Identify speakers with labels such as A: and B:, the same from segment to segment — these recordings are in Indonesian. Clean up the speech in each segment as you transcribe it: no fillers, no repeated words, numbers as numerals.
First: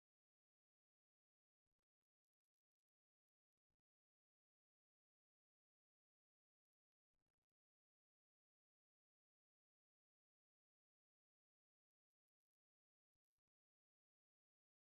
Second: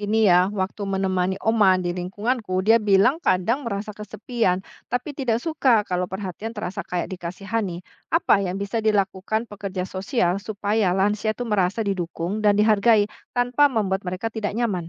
A: Gini ya, waktu menemani Oma di lingkunganku, dia bilang kadang merasa kesepian, tapi tidak suka kalau perhatian terasa kayak dikasihani. Apa yang bisa dilakukan pekerja sosial supaya lansia itu merasa didukung dan dihargai tanpa membuat mereka tidak nyaman?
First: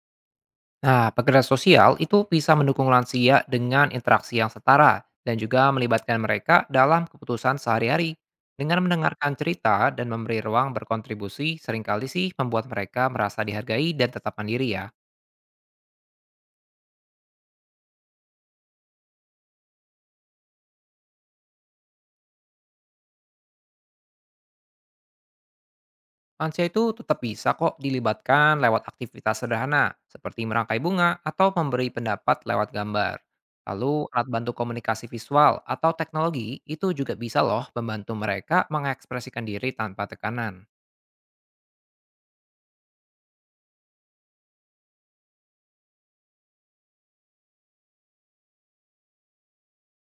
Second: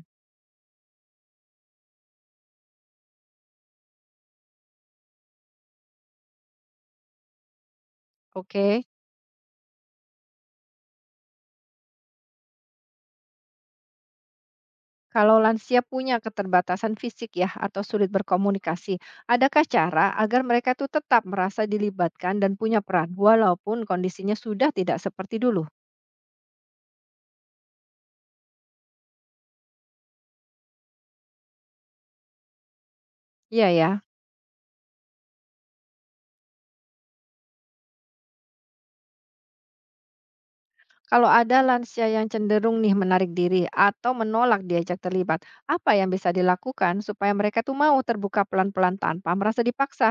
B: Nah, pekerja sosial itu bisa mendukung lansia dengan interaksi yang setara dan juga melibatkan mereka dalam keputusan sehari-hari.
A: Oke,
B: Dengan mendengarkan cerita dan memberi ruang berkontribusi, seringkali sih membuat mereka merasa dihargai dan tetap mandiri ya.
A: kalau lansia punya keterbatasan fisik ya atau sulit berkomunikasi, adakah cara agar mereka itu tetap merasa dilibatkan dan punya peran walaupun kondisinya sudah tidak seperti dulu?
B: Lansia itu tetap bisa kok dilibatkan lewat aktivitas sederhana, seperti merangkai bunga atau memberi pendapat lewat gambar.
A: Iya ya.
B: Lalu, alat bantu komunikasi visual atau teknologi itu juga bisa loh membantu mereka mengekspresikan diri tanpa tekanan.
A: Kalau ada lansia yang cenderung nih menarik diri atau menolak diajak terlibat, apa yang bisa dilakukan supaya mereka tuh mau terbuka pelan-pelan tanpa merasa dipaksa?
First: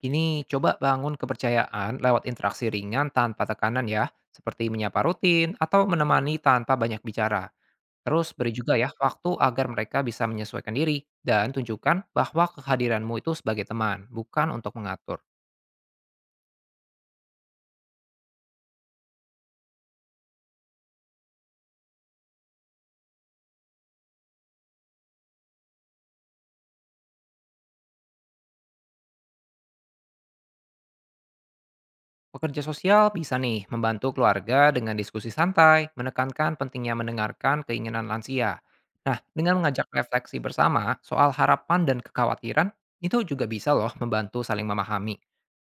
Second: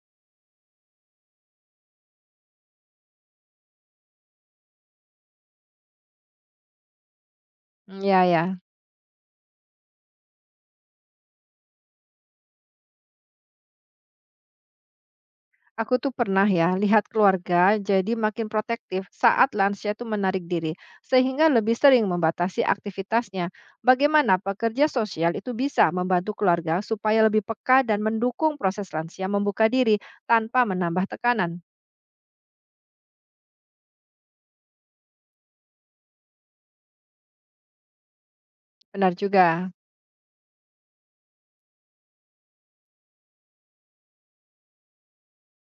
B: Kini coba bangun kepercayaan lewat interaksi ringan tanpa tekanan ya, seperti menyapa rutin atau menemani tanpa banyak bicara.
A: Hmm, ya
B: Terus beri
A: ya,
B: juga ya waktu agar mereka bisa menyesuaikan diri dan tunjukkan bahwa kehadiranmu itu sebagai teman, bukan untuk mengatur.
A: aku tuh pernah ya lihat keluarga jadi makin protektif saat lansia tuh menarik diri, sehingga lebih sering membatasi aktivitasnya. Bagaimana pekerja sosial itu bisa membantu keluarga supaya lebih peka dan mendukung proses lansia membuka diri tanpa menambah tekanan?
B: Pekerja sosial bisa nih membantu keluarga dengan diskusi santai, menekankan pentingnya mendengarkan keinginan lansia.
A: Benar
B: Nah, dengan
A: juga.
B: mengajak refleksi bersama soal harapan dan kekhawatiran, itu juga bisa loh membantu saling memahami.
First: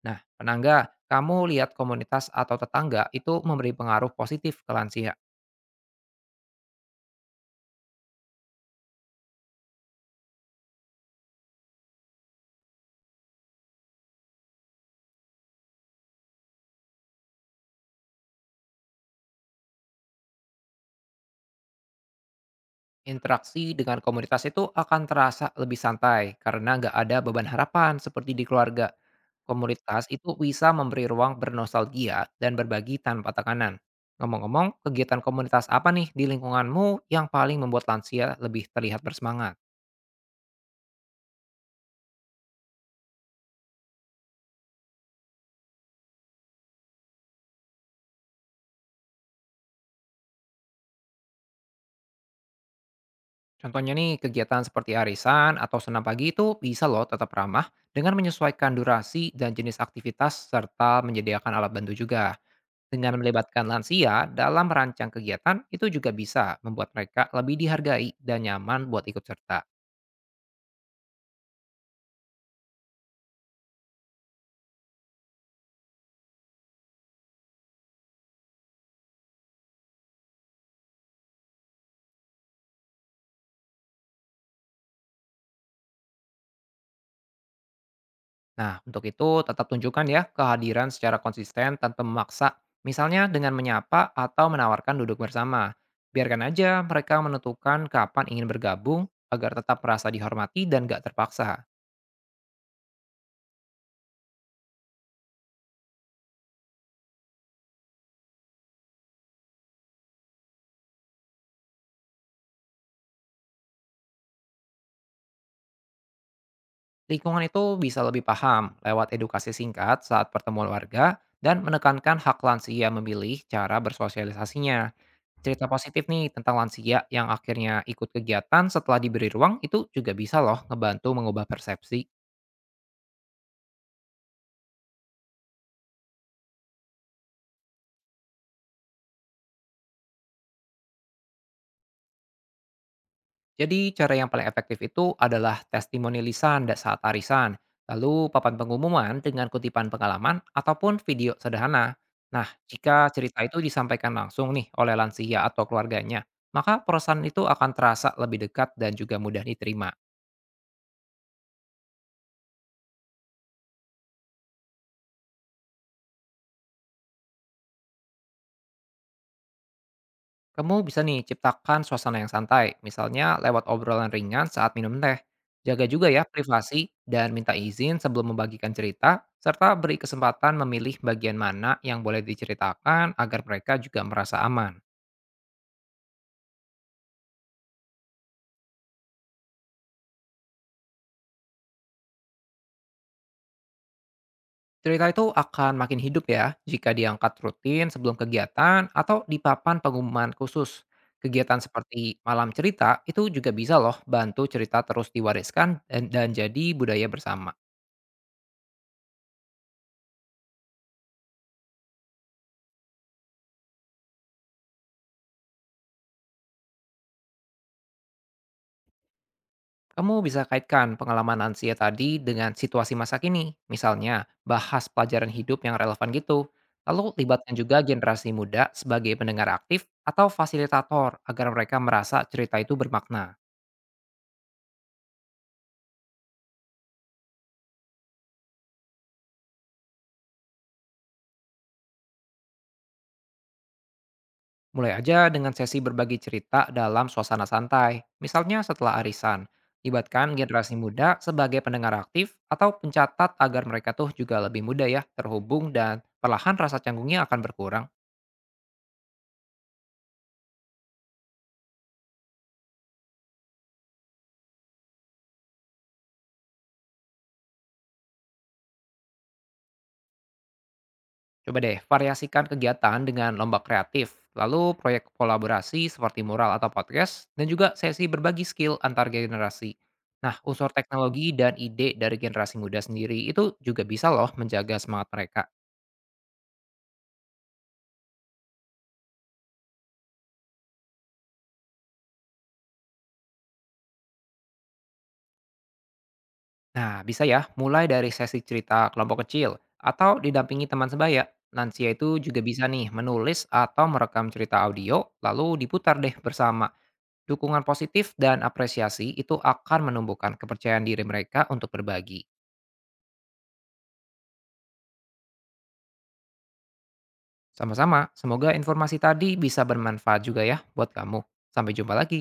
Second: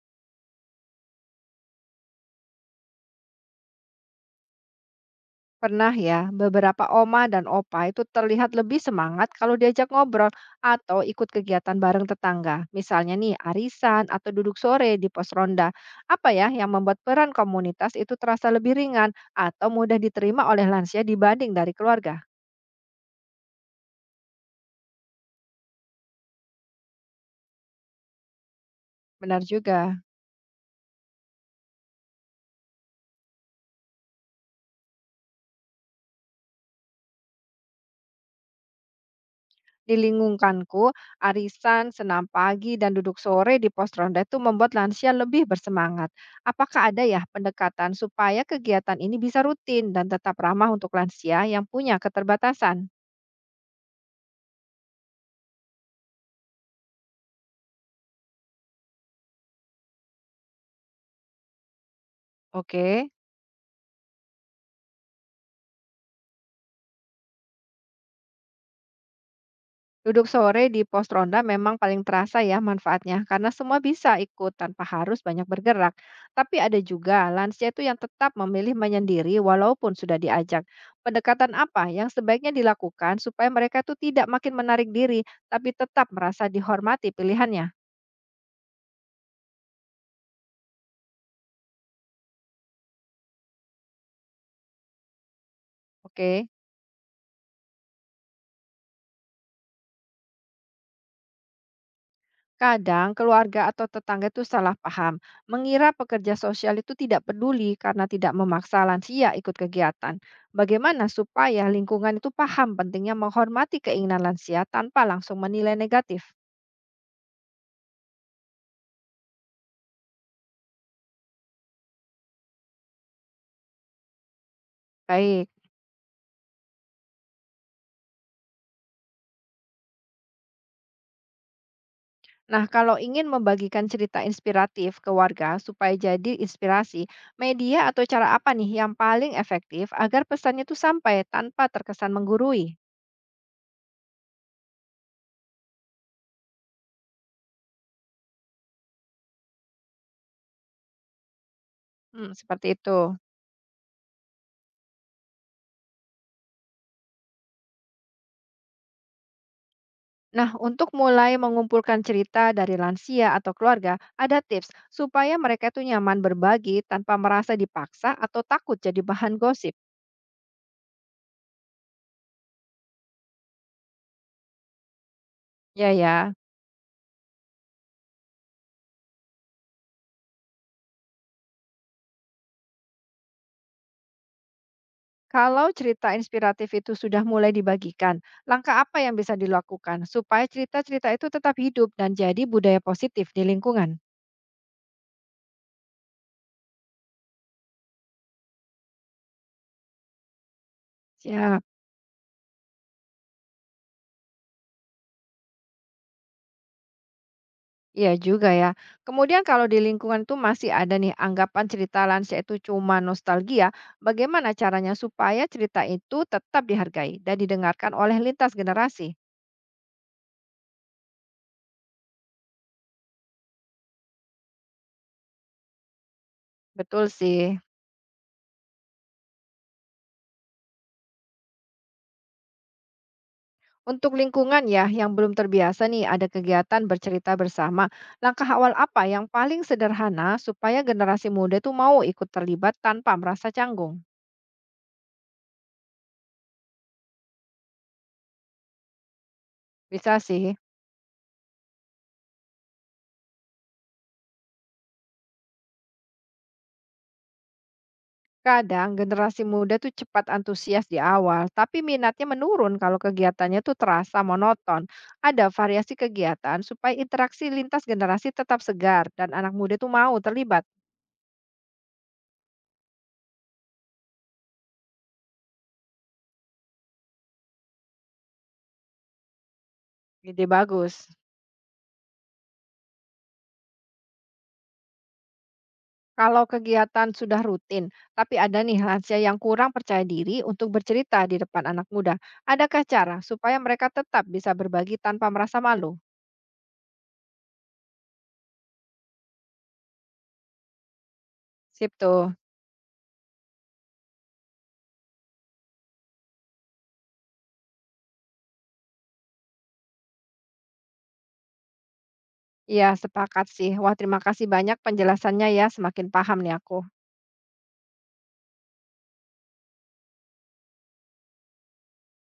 B: Nah, penangga, kamu lihat komunitas atau tetangga itu memberi pengaruh positif ke lansia.
A: Pernah ya, beberapa oma dan opa itu terlihat lebih semangat kalau diajak ngobrol atau ikut kegiatan bareng tetangga. Misalnya nih, arisan atau duduk sore di pos ronda. Apa ya yang membuat peran komunitas itu terasa lebih ringan atau mudah diterima oleh lansia dibanding dari keluarga?
B: Interaksi dengan komunitas itu akan terasa lebih santai karena nggak ada beban harapan seperti di keluarga.
A: Benar juga.
B: Komunitas itu bisa memberi ruang bernostalgia dan berbagi tanpa tekanan. Ngomong-ngomong, kegiatan komunitas apa nih di lingkunganmu yang paling membuat lansia lebih terlihat bersemangat?
A: Di lingkunganku, arisan, senam pagi, dan duduk sore di pos ronda itu membuat lansia lebih bersemangat. Apakah ada ya pendekatan supaya kegiatan ini bisa rutin dan tetap ramah untuk lansia yang punya keterbatasan?
B: Contohnya nih, kegiatan seperti arisan atau senam pagi itu bisa loh tetap ramah dengan menyesuaikan durasi dan jenis aktivitas serta menyediakan alat bantu juga.
A: Oke.
B: Dengan melibatkan lansia dalam merancang kegiatan, itu juga bisa membuat mereka lebih dihargai dan nyaman buat ikut serta.
A: Duduk sore di pos ronda memang paling terasa ya manfaatnya, karena semua bisa ikut tanpa harus banyak bergerak. Tapi ada juga lansia itu yang tetap memilih menyendiri walaupun sudah diajak. Pendekatan apa yang sebaiknya dilakukan supaya mereka itu tidak makin menarik diri, tapi tetap merasa dihormati pilihannya?
B: Nah, untuk itu tetap tunjukkan ya kehadiran secara konsisten tanpa memaksa, misalnya dengan menyapa atau menawarkan duduk bersama. Biarkan
A: Oke.
B: aja mereka menentukan kapan ingin bergabung agar tetap merasa dihormati dan gak terpaksa.
A: Kadang keluarga atau tetangga itu salah paham, mengira pekerja sosial itu tidak peduli karena tidak memaksa lansia ikut kegiatan. Bagaimana supaya lingkungan itu paham pentingnya menghormati keinginan lansia tanpa langsung menilai negatif?
B: Lingkungan itu bisa lebih paham lewat edukasi singkat saat pertemuan warga dan menekankan hak lansia memilih cara bersosialisasinya.
A: Baik.
B: Cerita positif nih tentang lansia yang akhirnya ikut kegiatan setelah diberi ruang itu juga bisa loh ngebantu mengubah persepsi.
A: Nah, kalau ingin membagikan cerita inspiratif ke warga supaya jadi inspirasi, media atau cara apa nih yang paling efektif agar pesannya itu sampai tanpa terkesan menggurui?
B: Jadi cara yang paling efektif itu adalah testimoni lisan dan saat arisan, lalu papan pengumuman dengan kutipan pengalaman ataupun video sederhana.
A: Hmm,
B: Nah,
A: seperti itu.
B: jika cerita itu disampaikan langsung nih oleh lansia atau keluarganya, maka perusahaan itu akan terasa lebih dekat dan juga mudah diterima.
A: Nah, untuk mulai mengumpulkan cerita dari lansia atau keluarga, ada tips supaya mereka itu nyaman berbagi tanpa merasa dipaksa atau takut jadi bahan gosip.
B: Kamu bisa nih ciptakan suasana yang santai, misalnya lewat obrolan ringan saat minum teh. Jaga
A: Ya
B: juga ya
A: ya,
B: privasi dan minta izin sebelum membagikan cerita, serta beri kesempatan memilih bagian mana yang boleh diceritakan agar mereka juga merasa aman.
A: kalau cerita inspiratif itu sudah mulai dibagikan, langkah apa yang bisa dilakukan supaya cerita-cerita itu tetap hidup dan jadi budaya positif di lingkungan?
B: Cerita itu akan makin hidup ya jika diangkat rutin sebelum kegiatan atau di papan pengumuman khusus. Kegiatan
A: Siap.
B: seperti malam cerita itu juga bisa loh bantu cerita terus diwariskan dan jadi budaya bersama.
A: Iya juga ya. Kemudian kalau di lingkungan tuh masih ada nih anggapan cerita lansia itu cuma nostalgia, bagaimana caranya supaya cerita itu tetap dihargai dan didengarkan oleh lintas generasi?
B: Kamu bisa kaitkan pengalaman Nancy tadi dengan situasi masa kini, misalnya bahas pelajaran hidup yang relevan gitu. Lalu
A: Betul
B: libatkan
A: sih.
B: juga generasi muda sebagai pendengar aktif atau fasilitator agar mereka merasa cerita itu bermakna.
A: Untuk lingkungan ya yang belum terbiasa nih ada kegiatan bercerita bersama, langkah awal apa yang paling sederhana supaya generasi muda tuh mau ikut terlibat tanpa merasa canggung?
B: Mulai aja dengan sesi berbagi cerita dalam suasana santai, misalnya setelah arisan.
A: Bisa
B: Libatkan
A: sih.
B: generasi muda sebagai pendengar aktif atau pencatat agar mereka tuh juga lebih muda ya terhubung dan perlahan rasa canggungnya akan berkurang.
A: Kadang generasi muda tuh cepat antusias di awal, tapi minatnya menurun kalau kegiatannya tuh terasa monoton. Ada variasi kegiatan supaya interaksi lintas generasi tetap segar dan anak muda tuh mau terlibat.
B: Coba deh, variasikan kegiatan dengan lomba kreatif, lalu proyek kolaborasi seperti mural atau podcast, dan juga sesi berbagi skill antar generasi. Nah,
A: Ide
B: unsur
A: bagus.
B: teknologi dan ide dari generasi muda sendiri itu juga bisa loh menjaga semangat mereka.
A: Kalau kegiatan sudah rutin, tapi ada nih lansia yang kurang percaya diri untuk bercerita di depan anak muda. Adakah cara supaya mereka tetap bisa berbagi tanpa merasa malu?
B: Nah, bisa ya, mulai dari sesi cerita kelompok kecil atau didampingi teman sebaya. Lansia
A: Sip
B: itu
A: tuh.
B: juga bisa nih menulis atau merekam cerita audio, lalu diputar deh bersama. Dukungan positif dan apresiasi itu akan menumbuhkan kepercayaan diri mereka untuk berbagi.
A: Iya, sepakat sih. Wah, terima kasih banyak penjelasannya ya. Semakin paham nih aku.
B: Sama-sama, semoga informasi tadi bisa bermanfaat juga ya buat kamu. Sampai jumpa lagi.